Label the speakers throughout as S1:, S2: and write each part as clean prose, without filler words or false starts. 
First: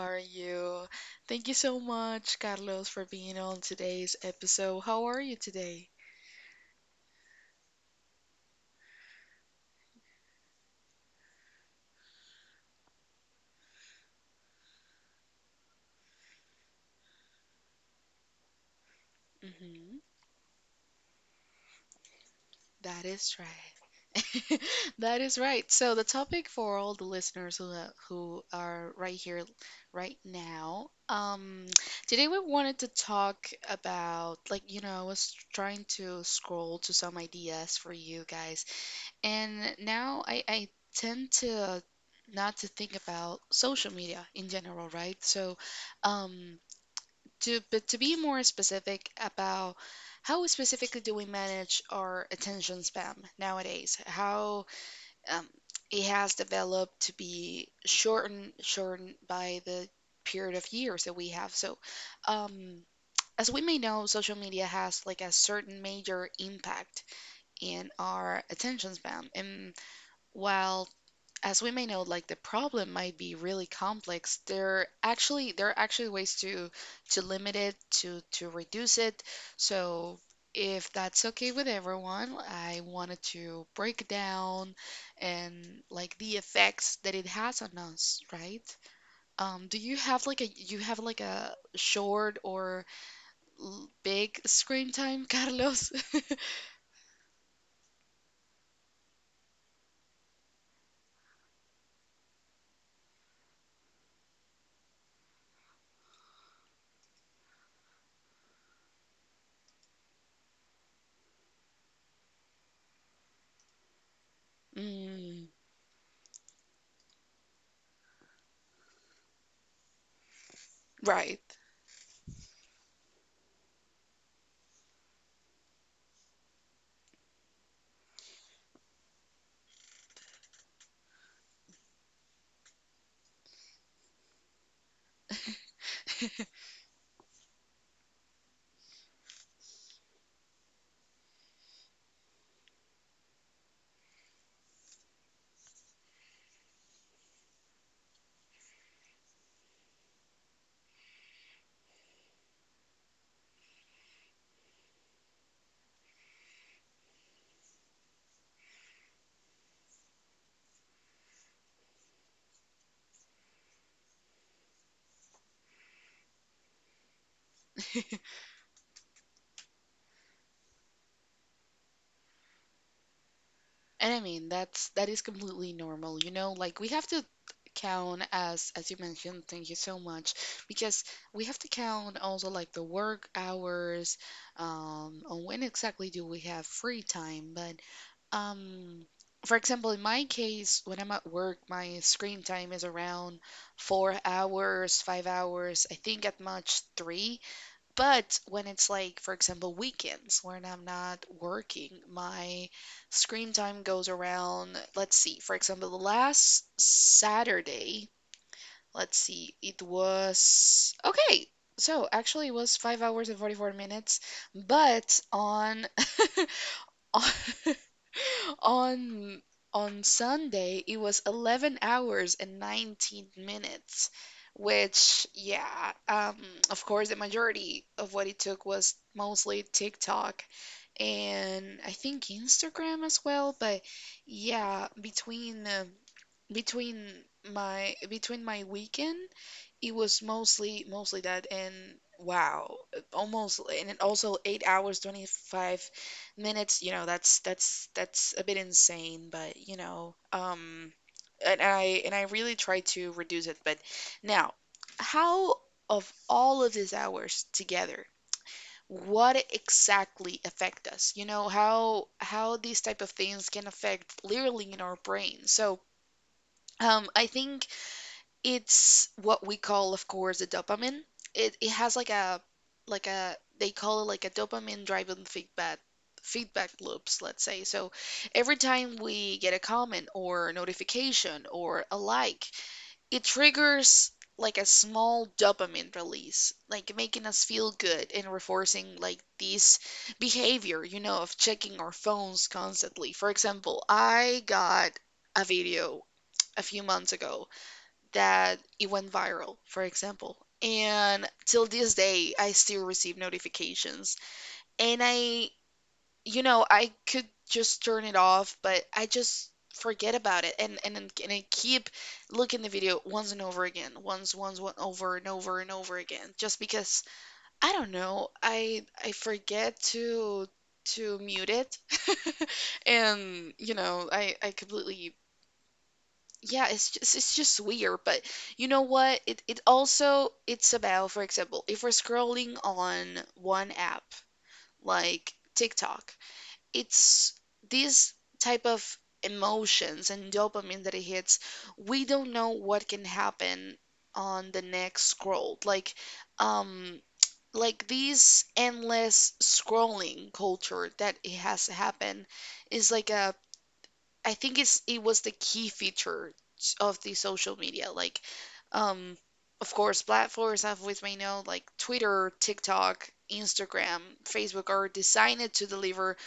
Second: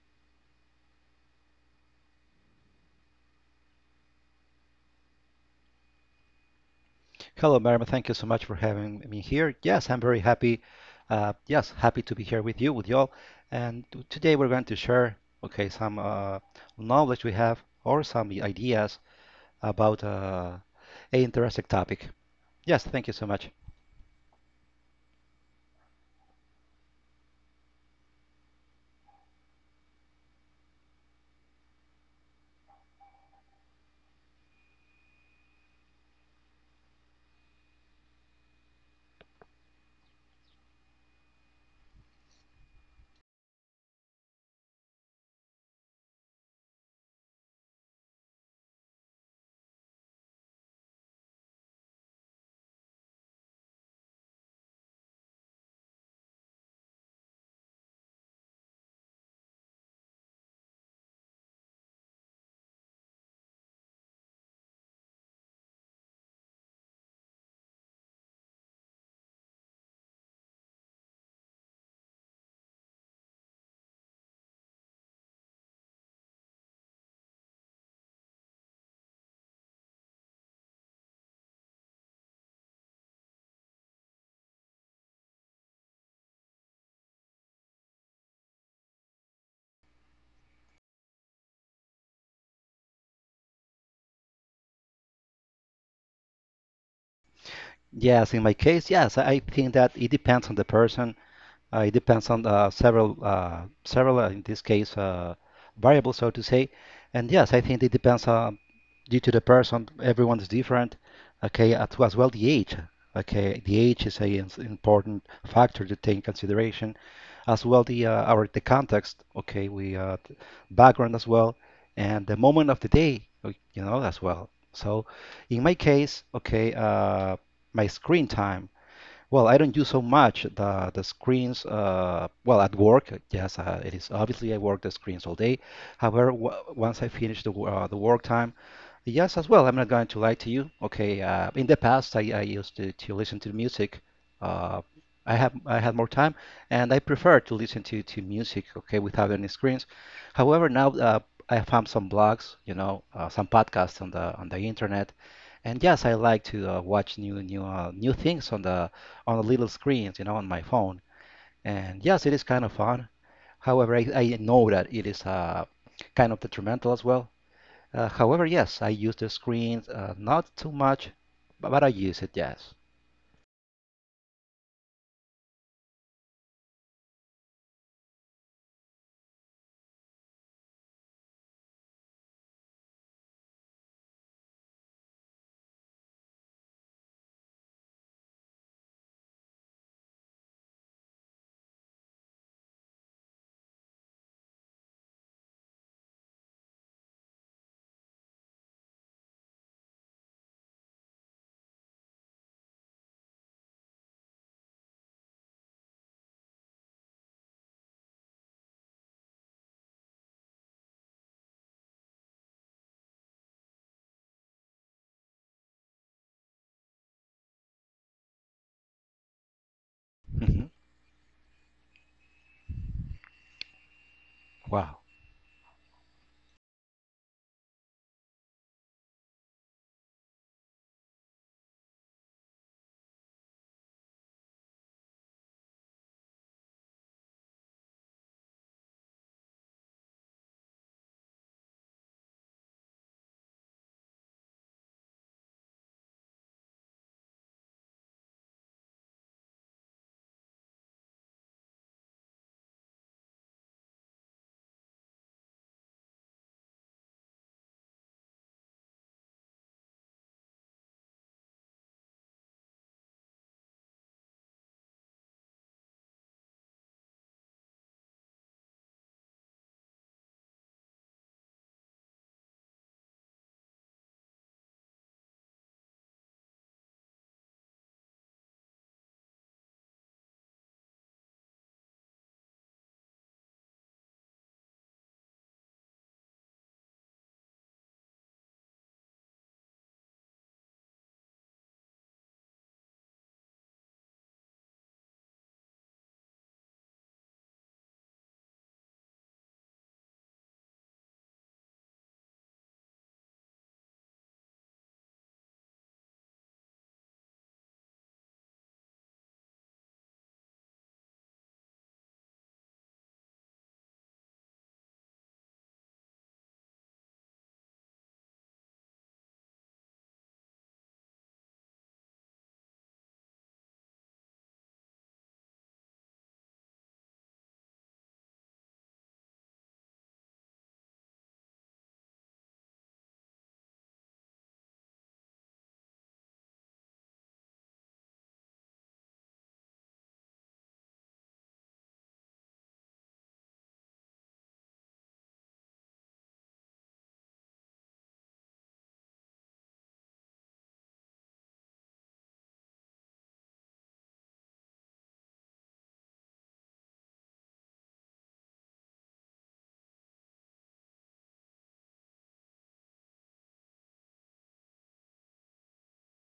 S1: are you? Thank you so much, Carlos, for being on today's episode. How are you today?
S2: Hello, Merima. Thank you so much for having me here. Yes, I'm very happy. Yes, happy to be here with you, with y'all. And today we're going to share, okay, some knowledge we have or some ideas
S1: hmm
S2: about a interesting topic. Yes,
S1: That
S2: thank you so
S1: is right.
S2: much.
S1: That is right. So, the topic for all the listeners who, who are right here, right now, today we wanted to talk about, like, you know, I was trying to scroll to some ideas for you guys. And now I tend to not to think about social media in general, right? So, um, to but to be more specific about how specifically do we manage our attention span nowadays? How um, it has developed to be shortened by the period of years that we have. So, um, as we may know, social media has like a certain major impact in our attention span, and while as we may know, like the problem might be really complex. There actually there are actually ways to limit it, to reduce it. So if that's okay with everyone, I wanted to break down and like the effects that it has on us, right? Do you have like a you have like a short or l- big screen time, Carlos?
S2: Yes, in my case, yes, I think that it depends on the person. It depends on several in this case, variables, so to say. And yes, I think it depends on due to the person. Everyone is different. Okay, as well the age. Okay, the age is an important
S1: Mm,
S2: factor to take in consideration, as well the our the context. Okay, background as
S1: right.
S2: well, and the moment of the day. You know as well. So, in my case, my screen time. Well, I don't use so much the screens. Well, at work, yes, it is obviously I work the screens all day. However, w once I finish the the work time, yes, as well. I'm not going to lie to you. Okay, in the past, I used to listen to music. Uh, I have I had more time, and I prefer to listen to music. Okay, without any screens. However, now I found some blogs, you know, some podcasts on the internet. And yes, I like to watch new things on the little screens, you know, on my phone. And yes, it is kind of fun. However, I know that it is kind of detrimental as well. However, yes, I use the screens, not too much, but I use it, yes.
S1: And I mean, that's that is completely normal, you know, like we have to count as you mentioned, thank you so much, because we have to count also like the work hours, on when exactly do we have free time. But um, for example, in my case, when I'm at work, my screen time is around 4 hours, 5 hours, I think at much three. But when it's like, for example, weekends when I'm not working, my screen time goes around, let's see, for example, the last Saturday, let's see, it was okay. So actually it was 5 hours and 44 minutes, but on on on on
S2: hmm
S1: Sunday, it was 11 hours and 19 minutes,
S2: Wow.
S1: which yeah, of course the majority of what it took was mostly TikTok and I think Instagram as well. But yeah, between between my weekend, it was mostly that. And wow, almost and it also 8 hours, 25 minutes. You know, that's a bit insane. But you know, and I really try to reduce it. But now, how of all of these hours together? What exactly affect us? You know, how these type of things can affect literally in our brain? So I think it's what we call, of course, the dopamine. It has like a they call it like a dopamine driven feedback loops, let's say. So every time we get a comment or a notification or a like, it triggers like a small dopamine release, like making us feel good and reinforcing like this behavior, you know, of checking our phones constantly. For example, I got a video a few months ago that it went viral, for example. And till this day, I still receive notifications. And I, you know, I could just turn it off, but I just forget about it, and and I keep looking the video once and over again, once once one over and over and over again, just because I don't know, I forget to mute it, and you know, I completely. Yeah, it's just weird. But you know what? It also it's about, for example, if we're scrolling on one app like TikTok, it's these type of emotions and dopamine that it hits, we don't know what can happen on the next scroll. Like um like this endless scrolling culture that it has happened is like a, I think it's it was the key feature of the social media. Like um of course platforms have with may know like Twitter, TikTok, Instagram, Facebook are designed to deliver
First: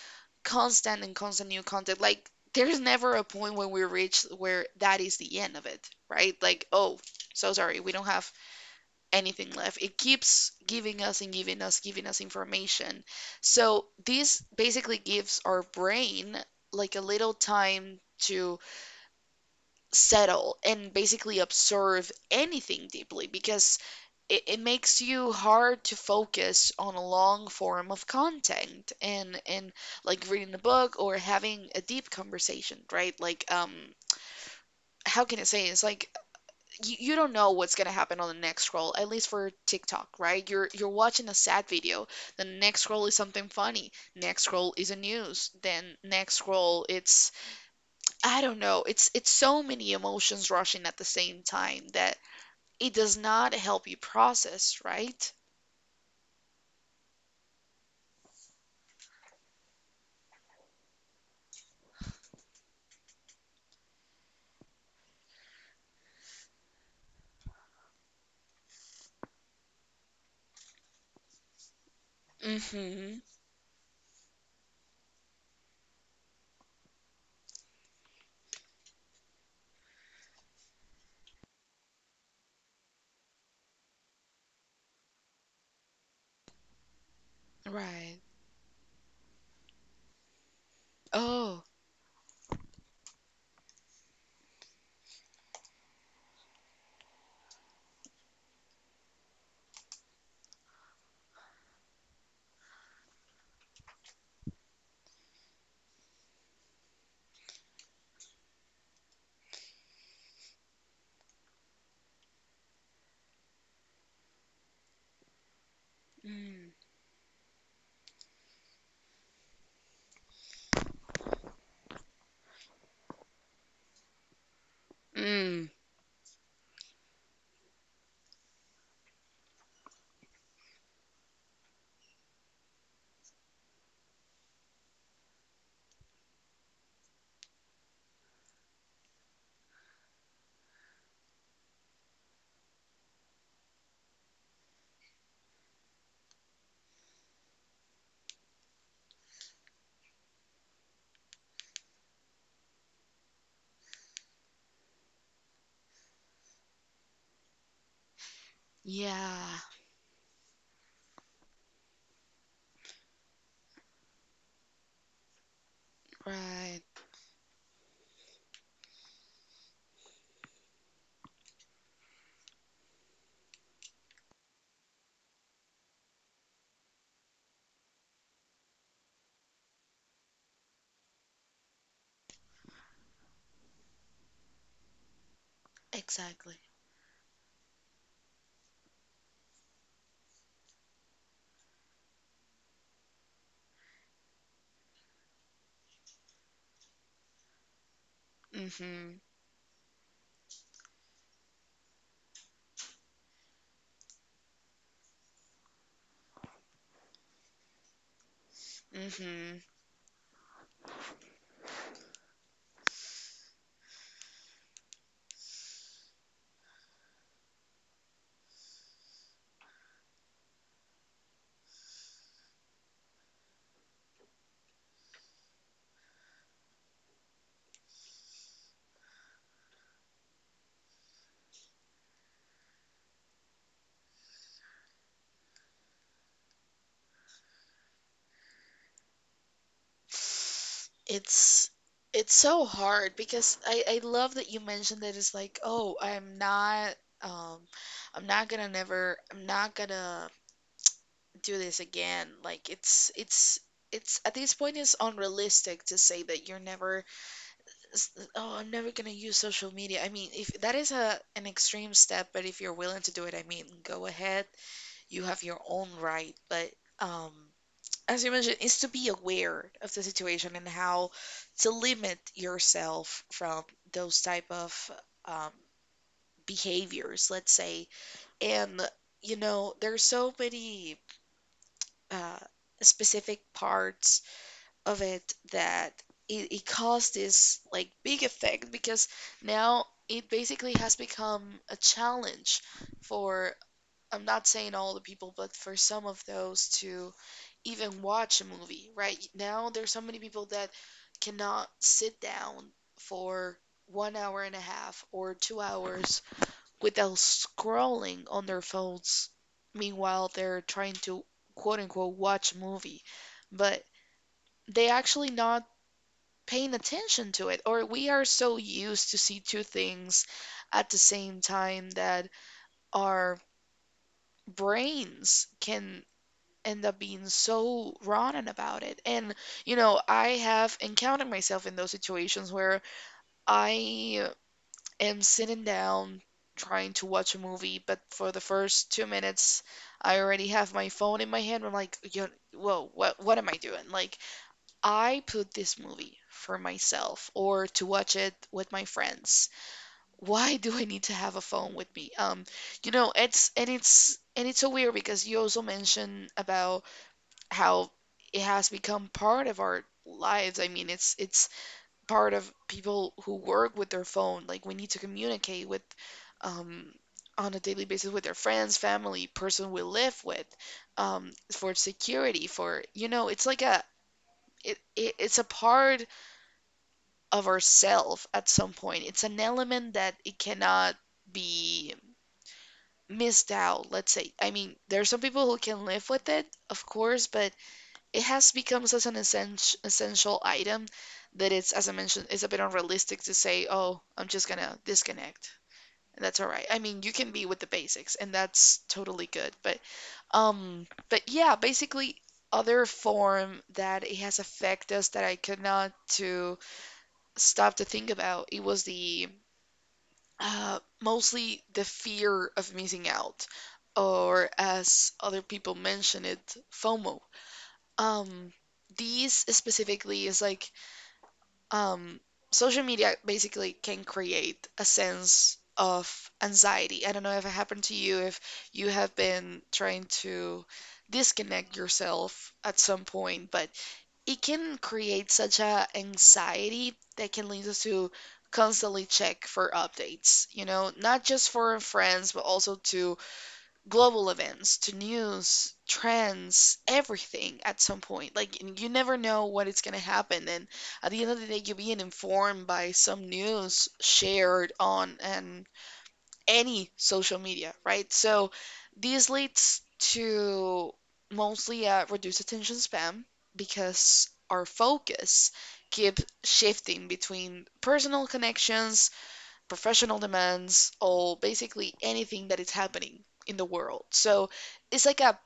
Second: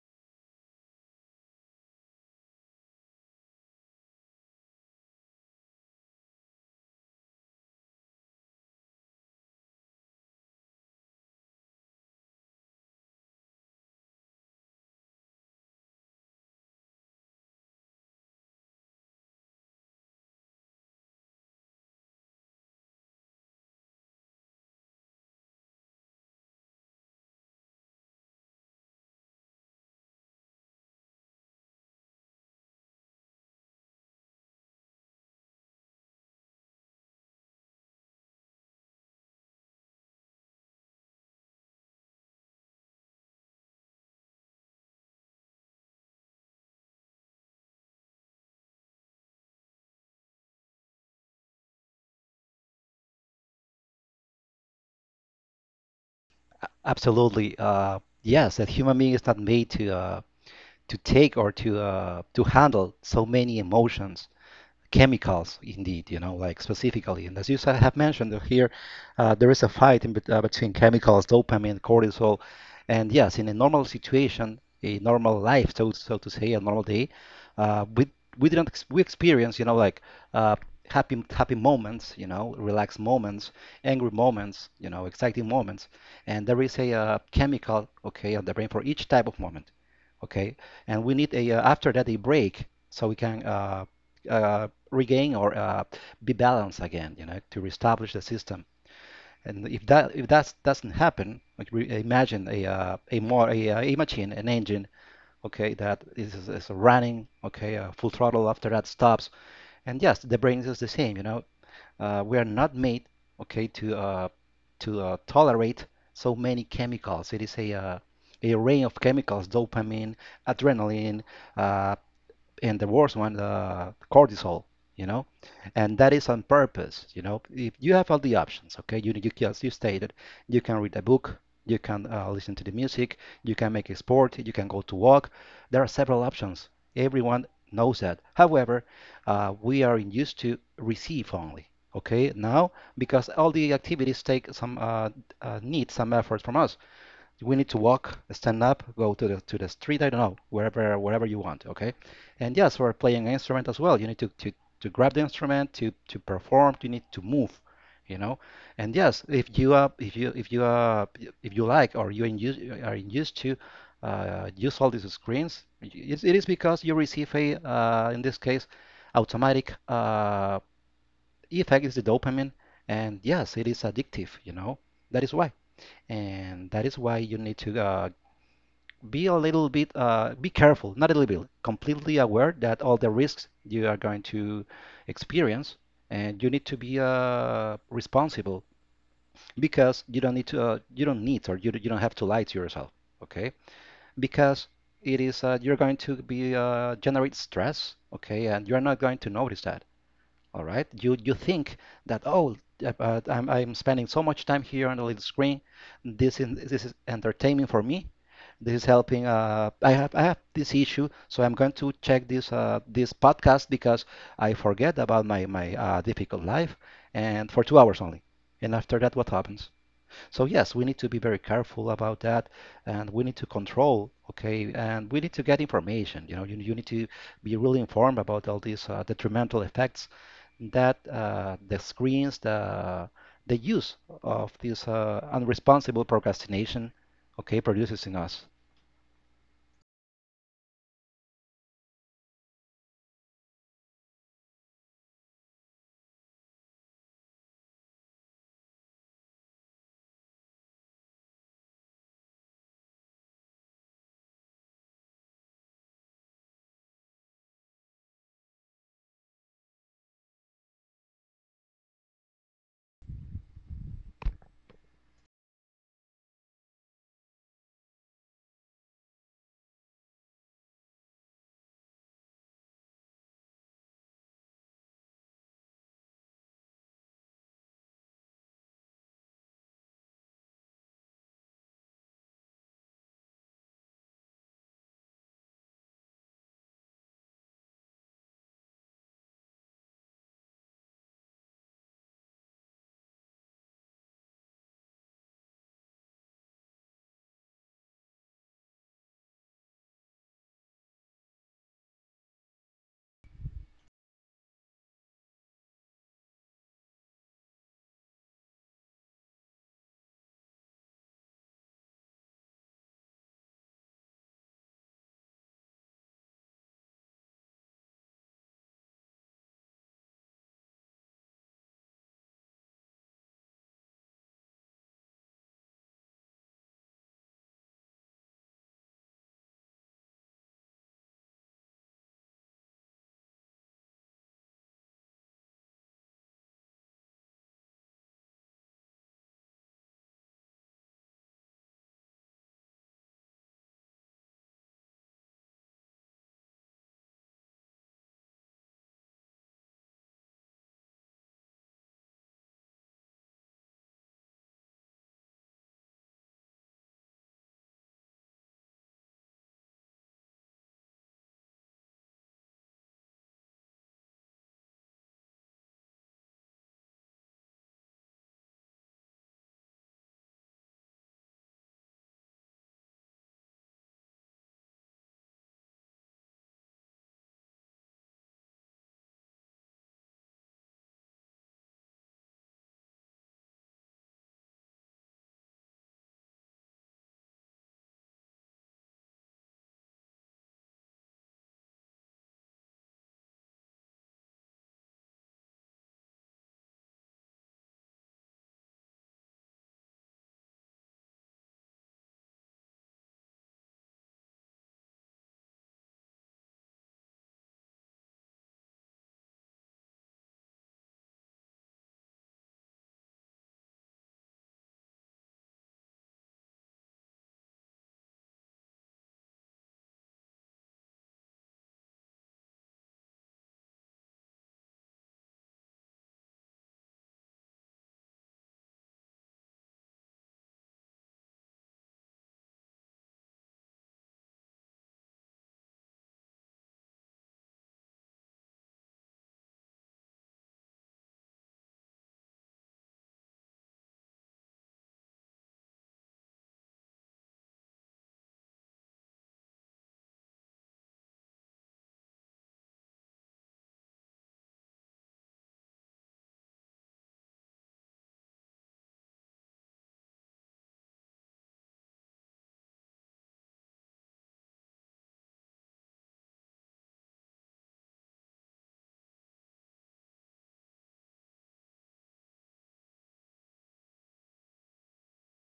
S1: constant new content. Like there's never a point when we reach where that is the end of it, right? Like, oh, so sorry, we don't have anything left. It keeps giving us and giving us information. So this basically gives our brain like a little time to settle and basically observe anything deeply because it makes you hard to focus on a long form of content and like reading a book or having a deep conversation, right? Like how can I say, it's like you don't know what's gonna happen on the next scroll, at least for TikTok, right? You're watching a sad video, the next scroll is something funny, next scroll is a news, then next scroll it's I don't know. It's so many emotions rushing at the same time that it does not help you process, right?
S2: Absolutely. Yes, that human being is not made to take or to handle so many emotions, chemicals indeed, you know, like specifically. And as you have mentioned here, there is a fight in, between chemicals: dopamine, cortisol. And
S1: Mm-hmm.
S2: yes, in a normal situation, a normal life, so so to say, a normal day, uh, we we didn't ex- we experience, you know, like uh, happy moments, you know, relaxed moments, angry moments, you know, exciting moments. And there is a chemical,
S1: Right.
S2: okay, on the brain for each type of moment, okay. And we need a
S1: Oh.
S2: after that a break, so we can uh, regain or be balanced again, you know, to reestablish the system. And if that doesn't happen, like imagine a a machine, an engine, okay, that is running, okay, full throttle. After that stops, and yes, the brain is the same. You know, we are not made, okay, to tolerate so many
S1: Mm.
S2: chemicals. It is a range of chemicals: dopamine, adrenaline, uh, and the worst one, the cortisol, you know.
S1: Mm.
S2: And that is on purpose, you know. If you have all the options, okay, you as you stated, you can read a book, you can listen to the music, you can make a sport, you can go to walk. There are several options. Everyone knows that. However, we are used to receive only. Okay, now because all the activities take some need some effort from us, we need to walk, stand up, go to the street. I don't know, wherever you want. Okay, and yes, for playing an instrument as well, you need to grab the instrument, to perform, you need to move, you know. And yes,
S1: Yeah.
S2: if you like or you are used to use all these screens, it is because you
S1: Right.
S2: receive a in this case automatic effect is the dopamine, and yes, it is addictive, you know. That is why and that is why you need to be a little bit be careful, not a little bit, completely aware that all the risks you are going to experience. And you
S1: Exactly.
S2: need to be responsible, because you don't need to you don't need, or you don't have to lie to yourself, okay, because it is you're going to be generate stress, okay, and you're not
S1: Mm-hmm.
S2: going to notice that. All right, you think that, oh, I'm spending so much time here on the little screen. This is this is entertaining for me. This is helping.
S1: Mm-hmm.
S2: I have this issue, so I'm going to check this podcast because I forget about my difficult life, and for 2 hours only. And after that, what happens? So yes, we need to be very careful about that, and we need to control. Okay, and we need to get information. You know, you need to be really informed about all these detrimental effects that the screens, the use of this unresponsible procrastination, okay, produces in us.
S1: It's it's so hard because I love that you mentioned that it's like, oh, um I'm not gonna never I'm not gonna do this again. Like it's at this point it's unrealistic to say that you're never oh, I'm never gonna use social media. I mean, if that is a an extreme step, but if you're willing to do it, I mean, go ahead. You have your own right, but um as you mentioned, is to be aware of the situation and how to limit yourself from those type of um, behaviors, let's say. And you know, there's so many uh, specific parts of it that it caused this like big effect because now it basically has become a challenge for, I'm not saying all the people, but for some of those to even watch a movie, right? Now there's so many people that cannot sit down for 1 hour and a half or 2 hours without scrolling on their phones. Meanwhile, they're trying to quote unquote watch a movie, but they actually not paying attention to it, or we are so used to see two things at the same time that our brains can end up being so rotten about it. And you know, I have encountered myself in those situations where I am sitting down trying to watch a movie, but for the first 2 minutes I already have my phone in my hand. I'm like, yo, whoa, what am I doing? Like I put this movie for myself or to watch it with my friends. Why do I need to have a phone with me? You know, it's and it's so weird because you also mentioned about how it has become part of our lives. I mean, it's part of people who work with their phone. Like we need to communicate with um on a daily basis with their friends, family, person we live with, for security, for you know, it's like a it's a part of ourself at some point. It's an element that it cannot be missed out, let's say. I mean, there are some people who can live with it, of course, but it has become such an essential item that it's, as I mentioned, it's a bit unrealistic to say, "Oh, I'm just gonna disconnect." And that's all right. I mean, you can be with the basics, and that's totally good. But yeah, basically other form that it has affected us that I could not to stop to think about. It was the mostly the fear of missing out, or as other people mention it, FOMO. Um, these specifically is like um, social media basically can create a sense of anxiety. I don't know if it happened to you, if you have been trying to disconnect yourself at some point, but it can create such a anxiety that can lead us to constantly check for updates, you know, not just for friends but also to global events, to news, trends, everything at some point. Like and you never know what is going to happen, and at the end of the day you're being informed by some news shared on an any social media, right? So this leads to mostly a reduced attention span because our focus keeps shifting between personal connections, professional demands, or basically anything that is happening in the world. So it's like, a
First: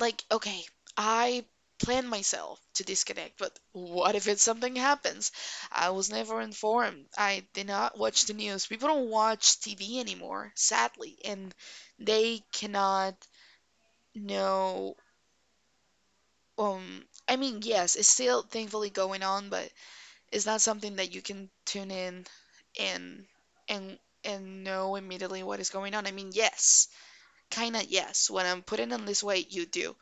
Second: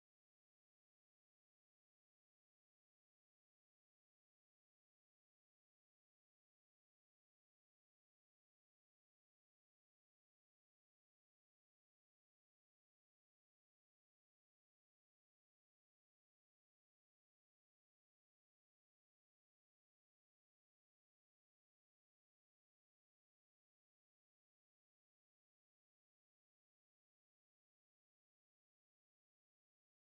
S1: like, okay, I plan myself to disconnect, but what if it's something happens? I was never informed. I did not watch the news. People don't watch TV anymore, sadly, and they cannot know. um I mean, yes, it's still, thankfully, going on, but it's not something that you can tune in and and and know immediately what is going on. I mean, yes, kind of, yes, when I'm putting on this weight, you do.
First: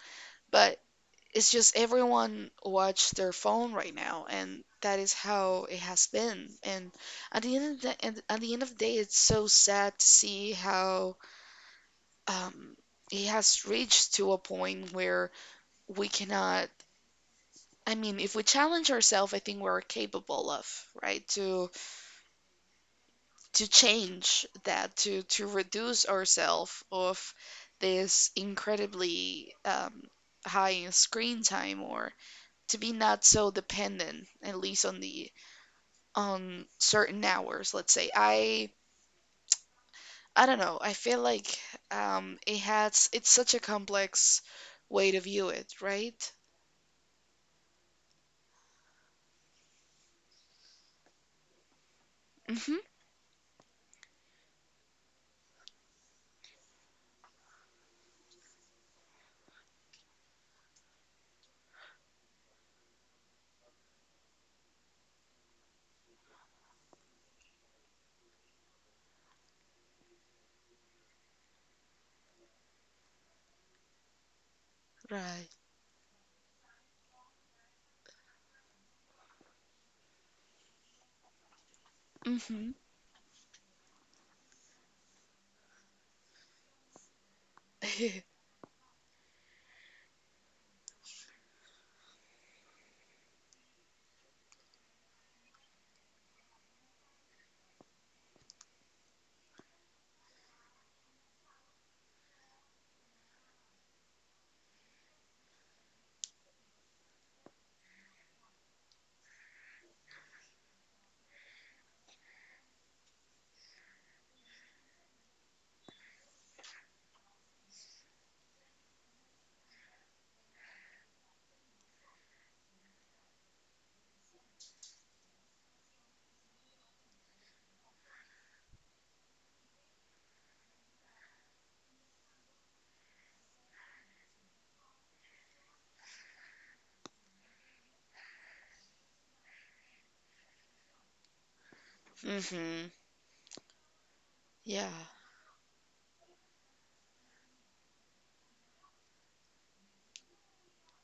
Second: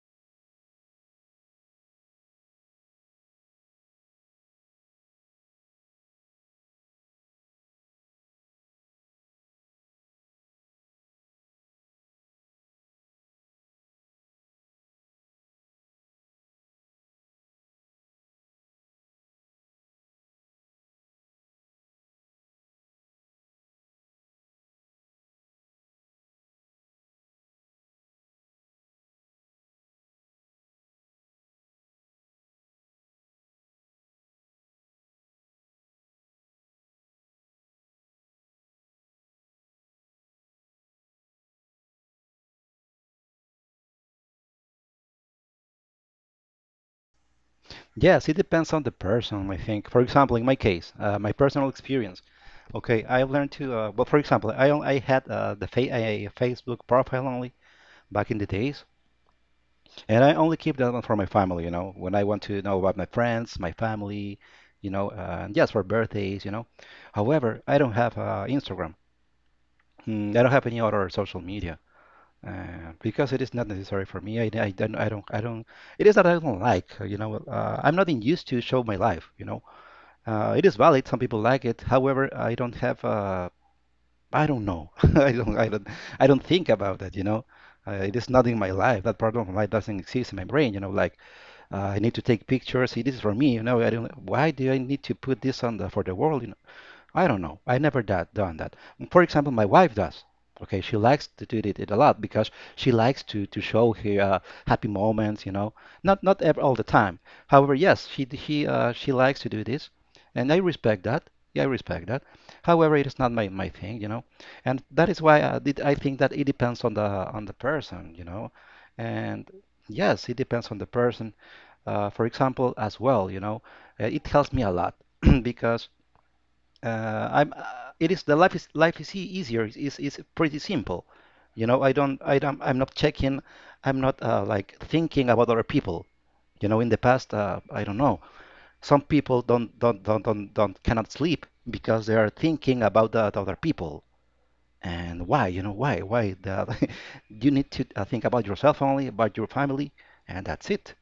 S1: But it's just everyone watch their phone right now, and that is how it has been. And at the end of the day, it's so sad to see how um it has reached to a point where we cannot. I mean, if we challenge ourselves, I think we're capable of, right, to change that, to reduce ourselves of this incredibly high screen time, or to be not so dependent, at least on certain hours, let's say. I don't know, I feel like, it's such a complex way to view it, right?
S2: Yes, it depends on the person, I think. For example, in my case, my personal experience.
S1: Mm-hmm.
S2: Okay, I learned to, well, for example, I had the fa a Facebook profile only back in the days, and I only keep that one for my family, you know, when I want to know about my friends, my family, you know, and yes, for birthdays, you know. However, I don't have Instagram. Mm, I don't have any other social media. Because it is not necessary for me. I
S1: Right.
S2: don't, it is that I don't like, you know, I'm not in used to show my life, you know. It is valid. Some people like it. However,
S1: Mm-hmm.
S2: I don't know. I don't think about it. You know, it is not in my life. That part of my life doesn't exist in my brain. You know, like I need to take pictures. This is for me. You know, I don't. Why do I need to put this on the for the world? You know. I don't know. I never done that. For example, my wife does. Okay, she likes to do it a lot because she likes to show her happy moments. You know, not not ever all the time. However, yes, she d- she likes to do this, and I respect that. Yeah, I respect that. However, it is not my thing, you know, and that is why I did I think that it depends on the person, you know, and yes, it depends on the person. For example, as well, you know, it helps me a lot because I'm. It is the life is easier. It's pretty simple. You know, I don't. I don't. I'm not checking. I'm not like thinking about other people. You know, in the past, I don't know. Some people don't cannot sleep because they are thinking
S1: Mm-hmm.
S2: about the other people.
S1: Yeah.
S2: And why? You know why? Why that? You need to think about yourself only, about your family, and that's it.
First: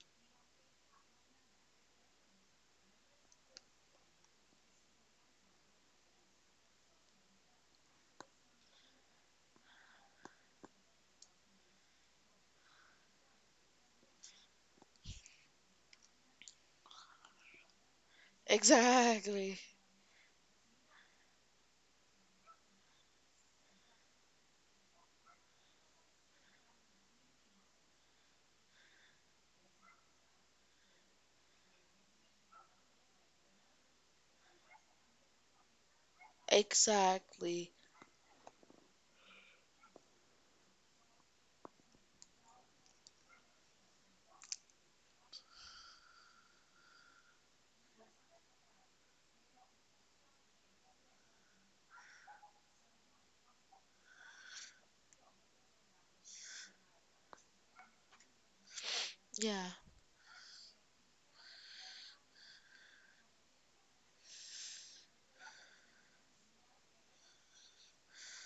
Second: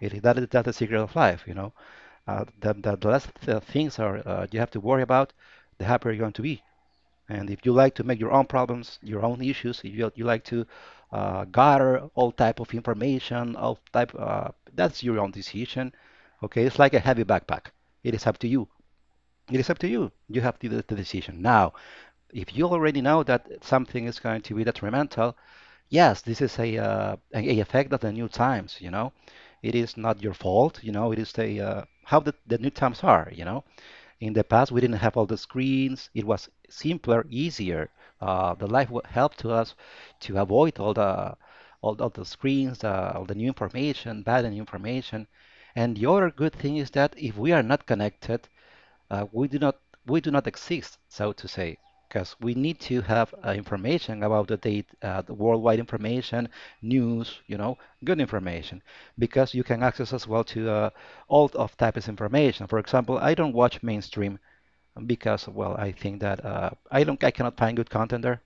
S2: It is that is That's the secret of life. You know, the less things are you have to worry about, the happier you're going to be. And if you like to make your own problems, your own issues, if you, you like to gather all type of information, all type, that's your own decision. Okay, it's like a heavy backpack. It is up to you. It
S1: Exactly.
S2: is up to you. You have to do the decision. Now, if you already know that something is going to be detrimental, yes, this is a effect of the new times, you know. It is not your fault, you know. It is the how the new times are, you know. In the past, we didn't have all the screens. It was simpler,
S1: Exactly.
S2: easier. The life helped to us to avoid all the all the screens, all the new information, bad and new information. And the other good thing is that if we are not connected, uh, we do not we do not exist, so to say, because we need to have information about the date, the worldwide information, news, you know, good information, because you
S1: Yeah.
S2: can access as well to all of types of information. For example, I don't watch mainstream because, well, I think that I cannot find good content there.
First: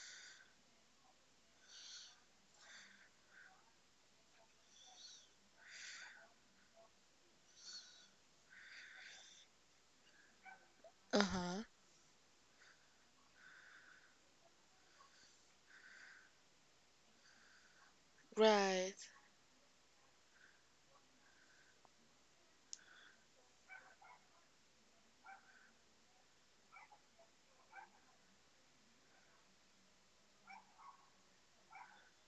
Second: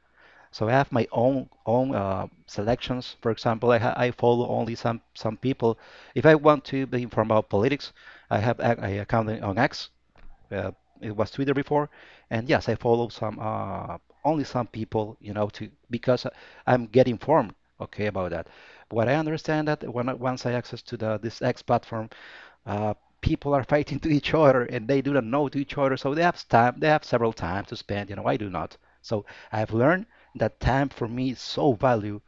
S2: So I have my own selections. For example, I follow only some people. If I want to be informed about politics, I account on X, uh, it was Twitter
S1: Uh-huh.
S2: before, and yes, I follow some only some people, to because I'm getting informed, okay, about that.
S1: Right.
S2: What I understand that when once I access to the this X platform, uh, people are fighting to each other and they do not know to each other, so they have time, they have several time to spend. You know, I do not. So I've learned that time for me is so value.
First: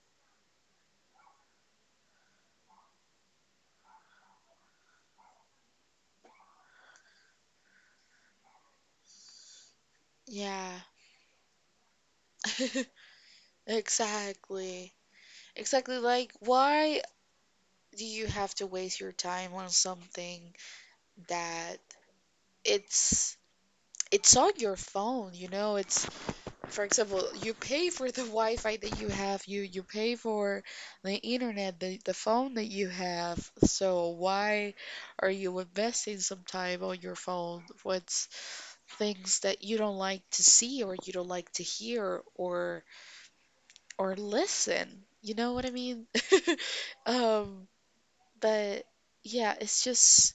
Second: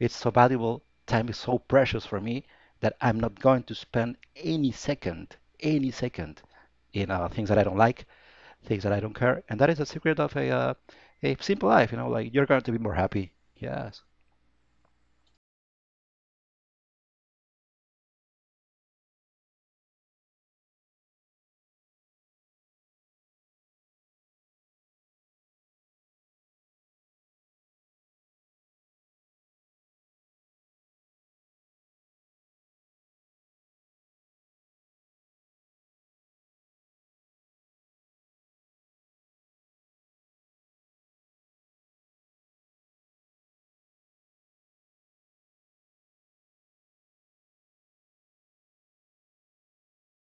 S2: It's so valuable. Time is so precious for me that I'm not going to spend any second in things that I don't like, things that I don't care. And that is the secret of
S1: Yeah.
S2: a simple life, like you're going to be more happy. Yes.
S1: Exactly. Exactly, like, why do you have to waste your time on something that it's it's on your phone. It's, for example, you pay for the Wi-Fi that you have, you pay for the internet, the phone that you have. So why are you investing some time on your phone with things that you don't like to see, or you don't like to hear, or listen? You know what I mean? Um, but yeah, it's just.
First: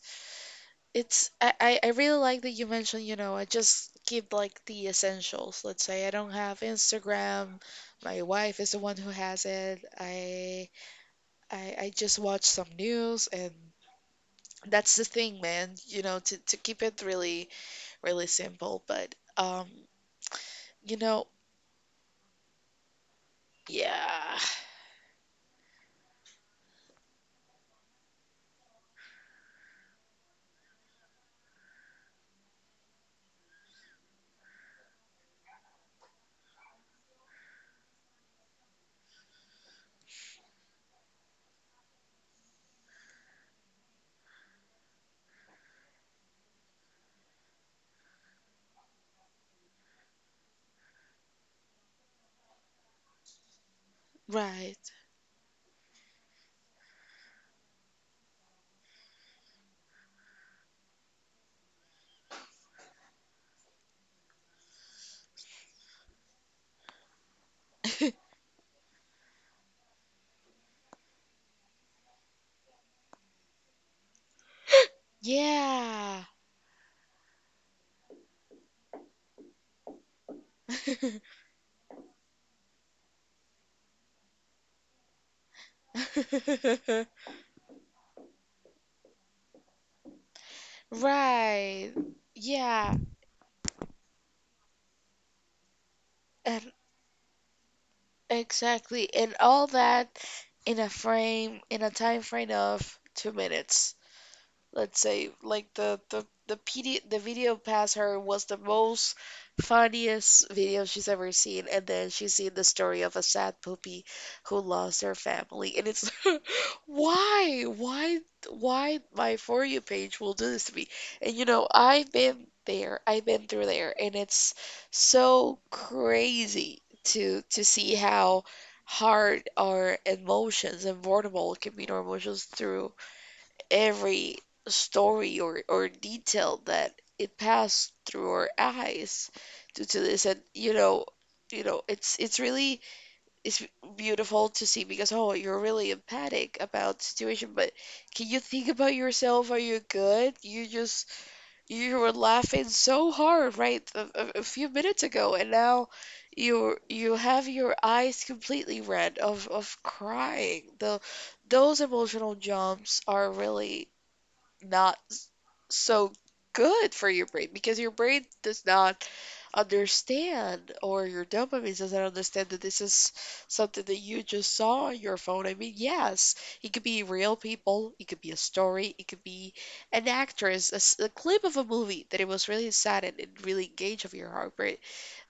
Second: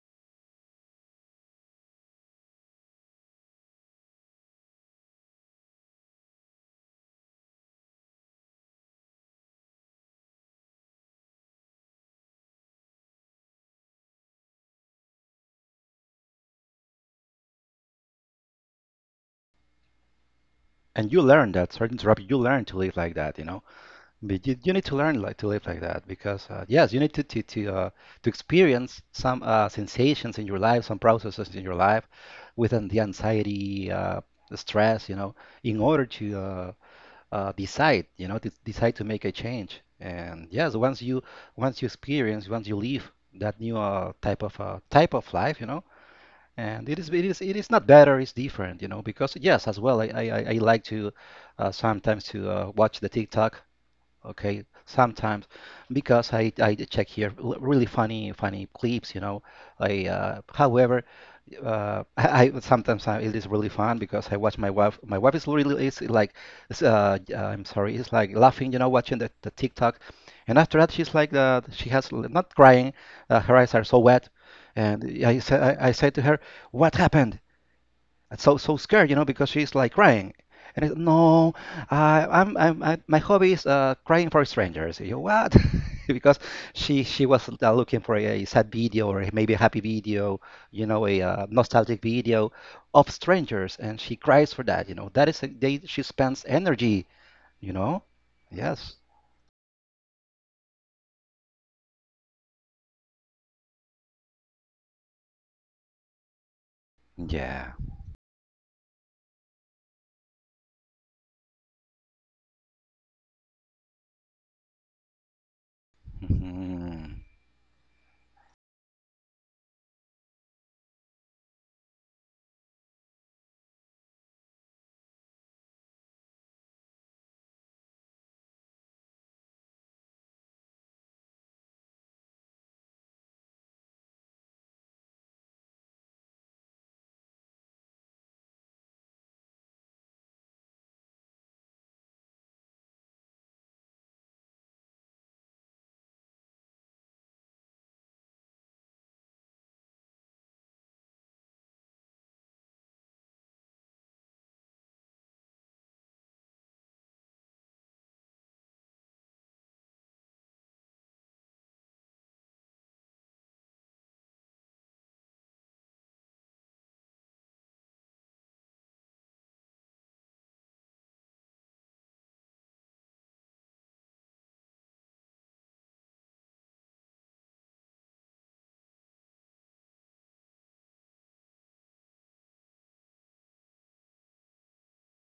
S1: It's I really like that you mentioned, you know, I just keep, like, the essentials. Let's say I don't have Instagram. My wife is the one who has it. I just watch some news, and that's the thing, man. You know, to keep it really, really simple, but, you
S2: And you
S1: know,
S2: learn that, sorry to interrupt you, you learn to live like that, you know.
S1: yeah.
S2: But you need to learn like to live like that because yes, you need to to experience some sensations in your life, some processes in your life, within the anxiety, the stress, you know, in order to decide, you know, to decide to make a change. And yes, once you experience, once you live that new type of life, you know, and it is it is not better, it's different, you know, because yes, as well, I like to sometimes to watch the TikTok, okay,
S1: Right.
S2: sometimes because I check here really funny clips, you know. I However, I sometimes, it is really fun because I watch my wife. My wife is really, is, I'm sorry, is like laughing, you know, watching the TikTok, and after that she's like, she has not crying, her eyes are so wet, and I said, I said to
S1: Yeah.
S2: her, "What happened? So so scared," you know, because she's like crying. And it's, no, I, I'm, I, my hobby is crying for strangers. You what? Because she was looking for a sad video, or maybe a happy video, you know, a
S1: Right.
S2: nostalgic video
S1: Yeah.
S2: of strangers, and she cries for that. You know, that is a day she spends
S1: And —
S2: energy. You know, yes,
S1: exactly. And all that in a frame, in a time frame of 2 minutes, let's say, like the PD, the video
S2: yeah.
S1: past her was the most funniest video she's ever seen, and then she's seen the story of a sad puppy who lost her family, and it's
S2: Mhm.
S1: why why why my For You page will do this to me? And, you know, I've been through there, and it's so crazy to see how hard our emotions and vulnerable can be our emotions through every story, or detail that it passed through our eyes due to this. And, you know, it's really, it's beautiful to see, because, oh, you're really empathic about situation, but can you think about yourself? Are you good? You just — you were laughing so hard, right, a few minutes ago, and now you have your eyes completely red of crying. The those emotional jumps are really not so good for your brain, because your brain does not understand, or your dopamine doesn't understand, that this is something that you just saw on your phone. I mean, yes, it could be real people, it could be a story, it could be an actress, a clip of a movie that it was really sad, and it really engaged of your heartbreak.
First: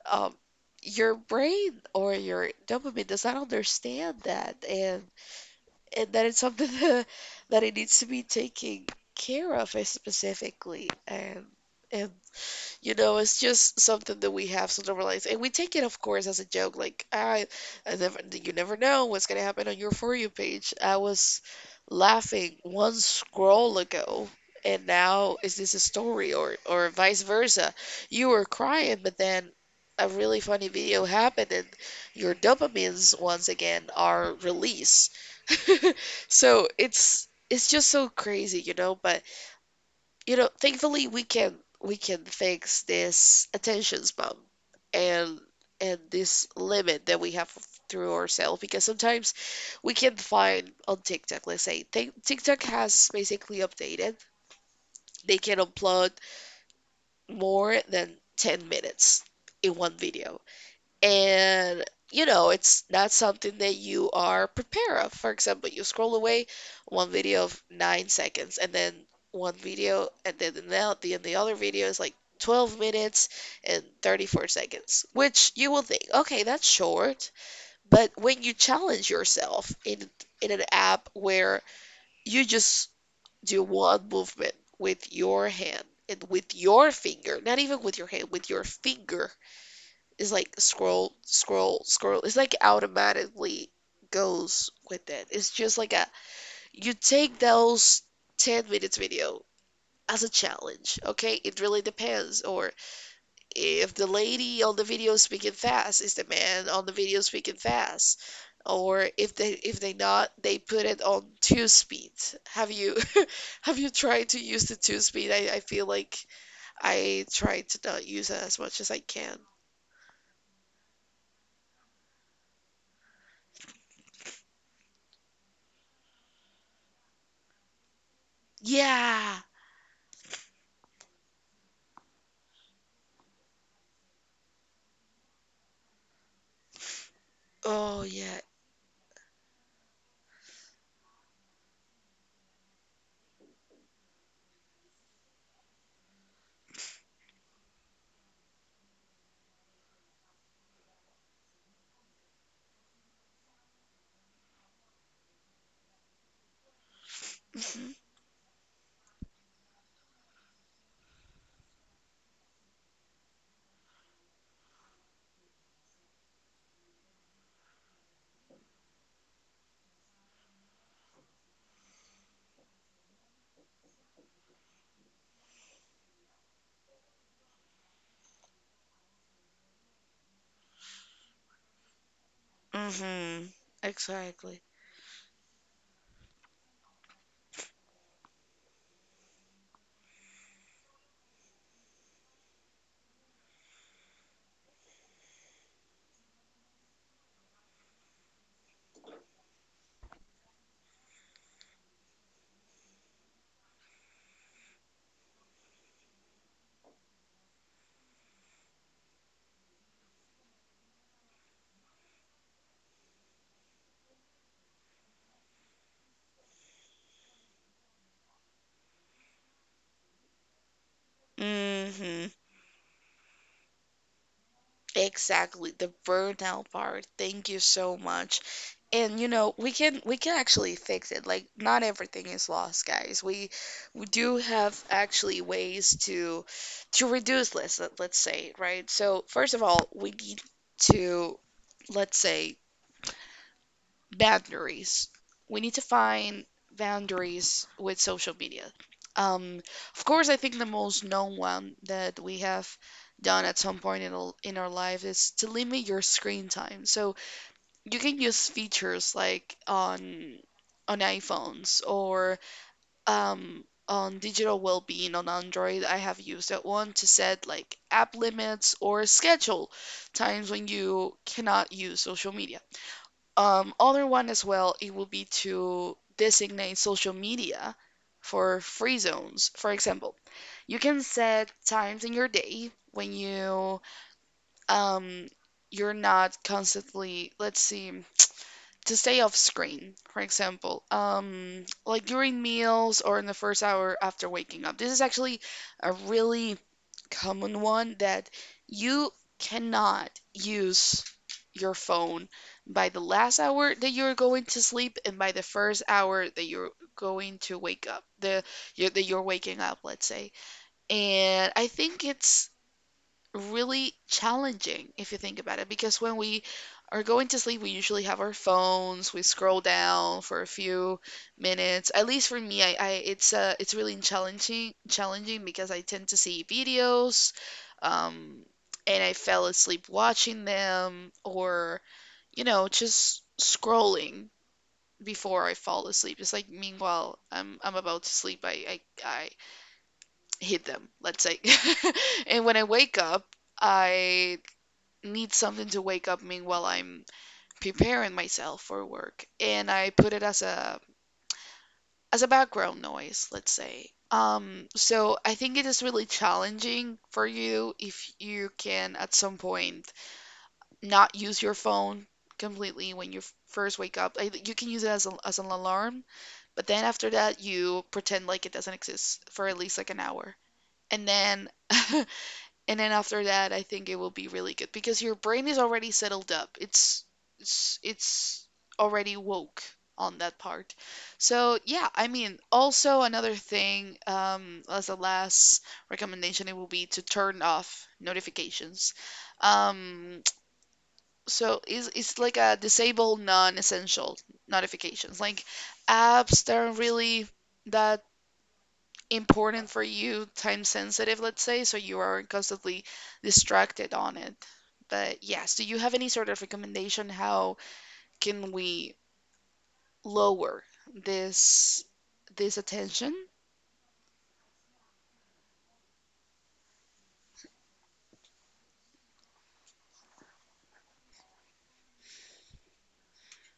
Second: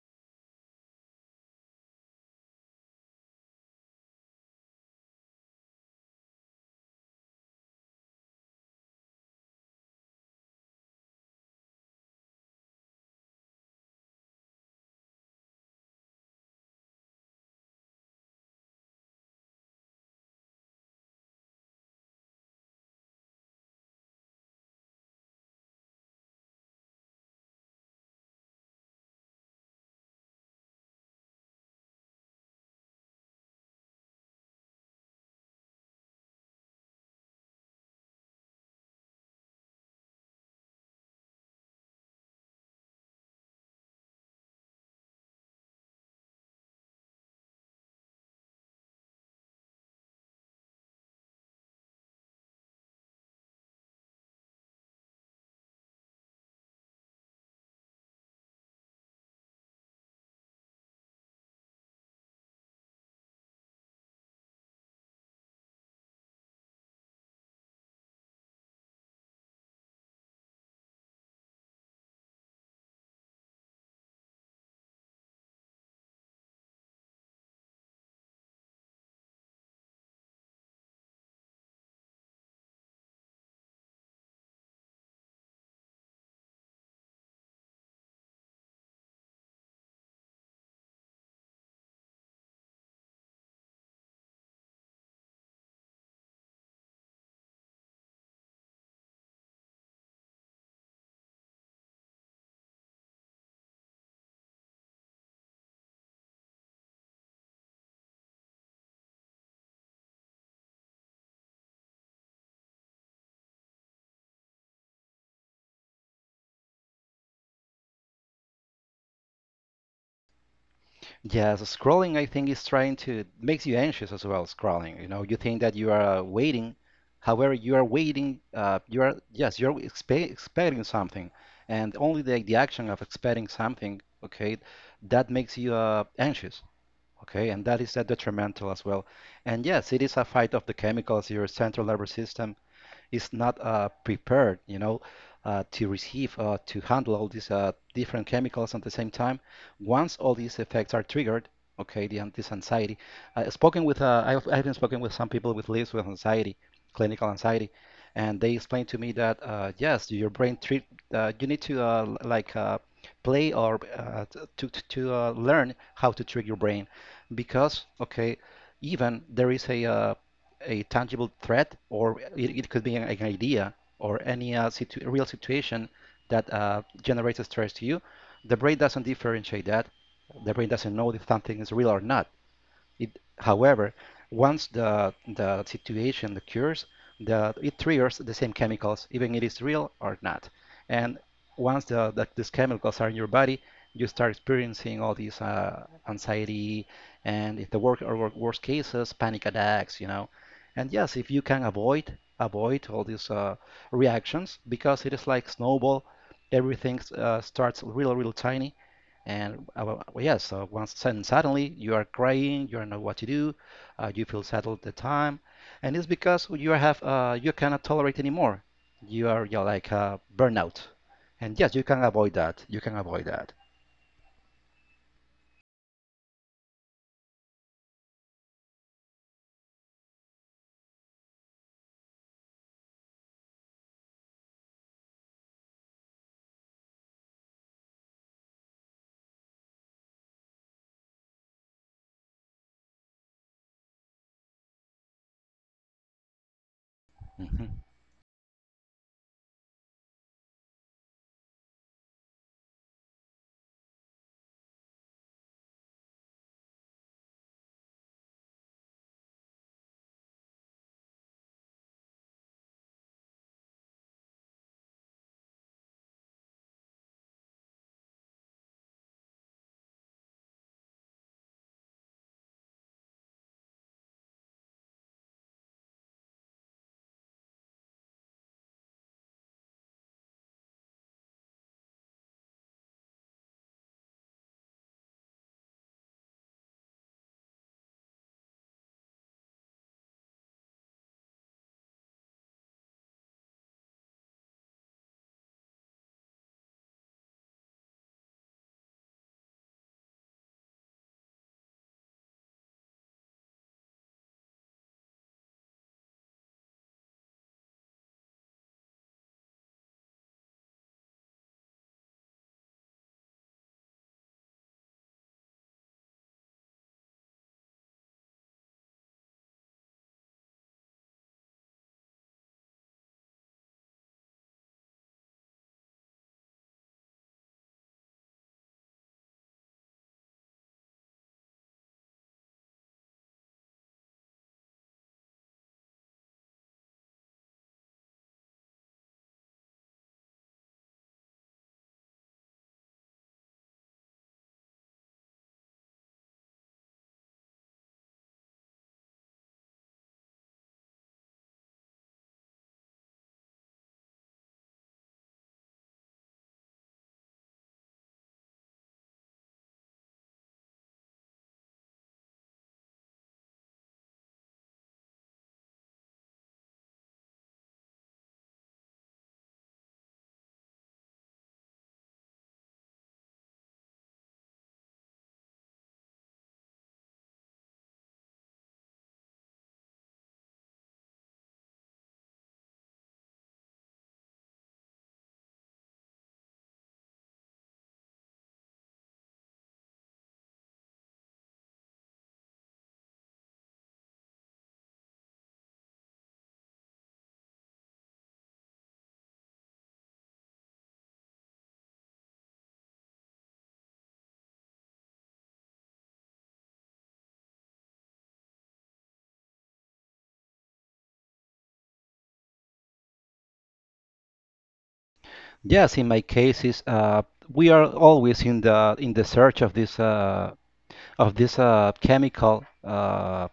S1: Um, your brain or your dopamine does not understand that, and that it's something that it needs to be taken care of, specifically, and you know, it's just something that we have to normalize. And we take it, of course, as a joke. Like, I never, you never know what's going to happen on your For You page. I was laughing one scroll ago, and now is this a story, or vice versa? You were crying, but then a really funny video happened, and your dopamines once again are released. So it's just so crazy, you know, but, you know, thankfully we can fix this attention span, and and this limit that we have through ourselves, because sometimes we can find on TikTok — let's say, TikTok has basically updated. They can upload more than 10 minutes in one video. And, you know, it's not something that you are prepared of. For example, you scroll away one video of 9 seconds, and then one video, and then the other video is like 12 minutes and 34 seconds, which you will think, okay, that's short. But when you challenge yourself in an app where you just do one movement with your hand, and with your finger, not even with your hand, with your finger, is like scroll, scroll, scroll. It's like automatically goes with it. It's just like a — you take those 10 minutes video as a challenge, okay? It really depends. Or if the lady on the video is speaking fast, is the man on the video speaking fast? Or if they, not, they put it on two speed. Have you have you tried to use the two speed? I feel like I try to not use it as much as I can.
S2: Yeah, so scrolling, I think, is trying to makes you anxious as well. Scrolling, you know, you think that you are waiting, however, you are waiting. You are
S1: Yeah.
S2: yes, you're expecting something, and only the action of expecting something, okay, that makes you anxious, okay, and that is
S1: Oh, yeah.
S2: detrimental as well. And yes, it is a fight of the chemicals, your central nervous system is not prepared, you know, to receive to handle all these different chemicals at the same time. Once all these effects are triggered, okay, this anxiety. I've been spoken with some people with lives with anxiety, clinical anxiety, and they explained to me that yes, your brain treat you need to play or learn how to trick your brain because okay even there is a tangible threat, or it could be an idea or any real situation that generates stress to you. The brain doesn't differentiate that. The brain doesn't know if something is real or not. It,
S1: Mm-hmm.
S2: however,
S1: Exactly.
S2: once the situation occurs, the, it triggers the same chemicals, even if it is real or not. And once these chemicals are in your body, you start experiencing all these anxiety and if the work or worst cases, panic attacks, you know. And yes, if you can avoid all these reactions because it is like snowball, everything starts real tiny and yeah, so suddenly you are crying, you don't know what to do, you feel sad all the time, and it's because you have you cannot tolerate anymore. You are you're like burnout, and yes, you can
S1: Mm-hmm.
S2: avoid that. You can avoid that.
S1: Exactly. The burnout part. Thank you so much. And, you know, we can actually fix it. Like, not everything is lost, guys. We do have actually ways to reduce this, let's say, right? So, first of all, we need to, let's say, boundaries. We need to find boundaries
S2: Mhm.
S1: with social media. Um, of course, I think the most known one that we have done at some point in our life is to limit your screen time. So you can use features like on iPhones, or, on digital well-being on Android. I have used that one to set, like, app limits or schedule times when you cannot use social media. Other one as well, it will be to designate social media for free zones. For example, you can set times in your day when um, you're not constantly, let's see, to stay off screen. For example, like, during meals or in the first hour after waking up. This is actually a really common one that you cannot use your phone by the last hour that you're going to sleep, and by the first hour that you're going to wake up, that you're waking up, let's say. And I think it's really challenging if you think about it, because when we are going to sleep, we usually have our phones. We scroll down for a few minutes, at least for me. I it's really challenging, because I tend to see videos, um and I fell asleep watching them, or, you know, just scrolling before I fall asleep. It's like, meanwhile, I'm about to sleep, I hit them, let's say. And when I wake up, I need something to wake up me while I'm preparing myself for work, and I put it as a, background noise, let's say. So I think it is really challenging for you if you can at some point not use your phone completely when you first wake up. You can use it as an alarm, but then after that you pretend like it doesn't exist for at least, like, an hour. And then and then after that, I think it will be really good, because your brain is already settled up. It's already woke on that part. So, yeah, I mean, also another thing, as a last recommendation, it will be to turn off notifications. um so it's like a — disable non-essential notifications, like apps that are really that important for you, time sensitive, let's say, so you are constantly distracted on it. But yes, do you have any sort of recommendation how can we lower this this attention?
S2: Yes, in my case, is we are always in the search of this chemical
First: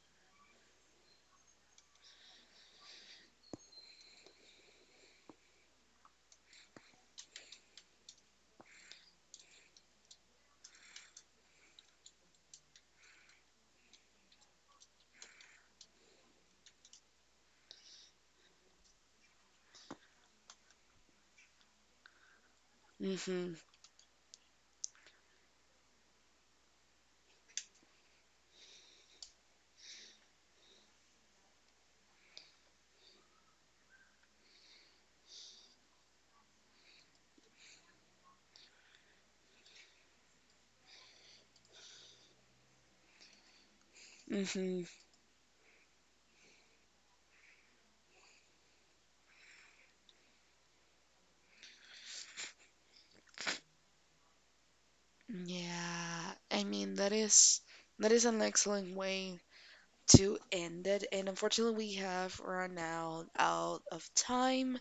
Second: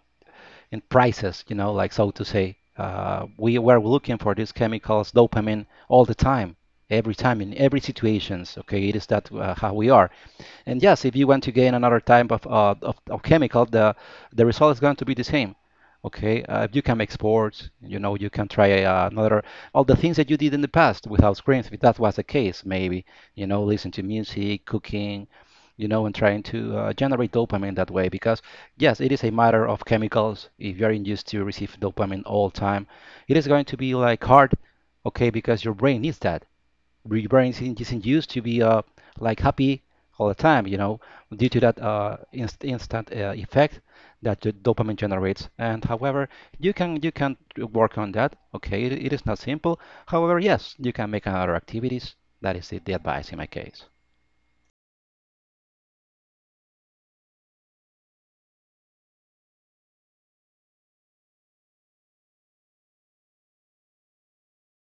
S2: in prices, you know, like so to say. We were looking for these chemicals, dopamine, all the time, every time in every situations. Okay, it is that how we are. And yes, if you want to gain another type of chemical, the result is going to be the same. Okay, if you can make sports, you know, you can try another all the things that you did in the past without screens. If that was the case, maybe you
S1: Mhm.
S2: know, listen to music, cooking, you know, and trying to generate dopamine that way. Because yes, it is a matter of chemicals. If you're used to receive dopamine all time, it is going to be like hard, okay, because your brain needs that. Your brain isn't used to be like happy all the time, you know, due to that instant effect that the
S1: Mhm.
S2: dopamine generates. And however, you can work on that. Okay, it is not simple. However, yes, you can make other activities. That is the advice in my case.
S1: Yeah. I mean, that is an excellent way to end it. And, unfortunately, we have run out of time.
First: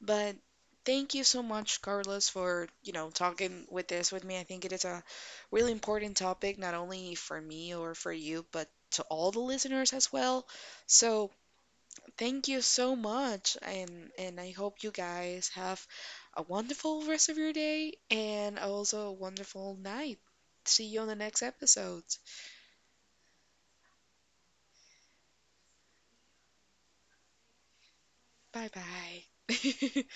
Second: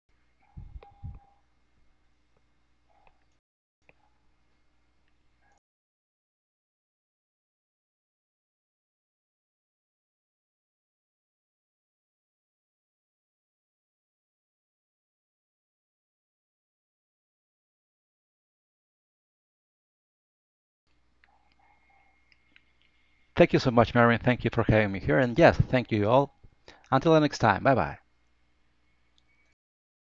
S1: But thank you so much, Carlos, for, you know, talking with this with me. I think it is a really important topic, not only for me or for you, but to all the listeners as well. So thank you so much, and I hope you guys have a wonderful rest of your day and also a wonderful night. See you on the next episode.
S2: Thank you so much, Marion. Thank you for having me here. And yes, thank you all. Until the next time. Bye bye.
S1: Bye bye.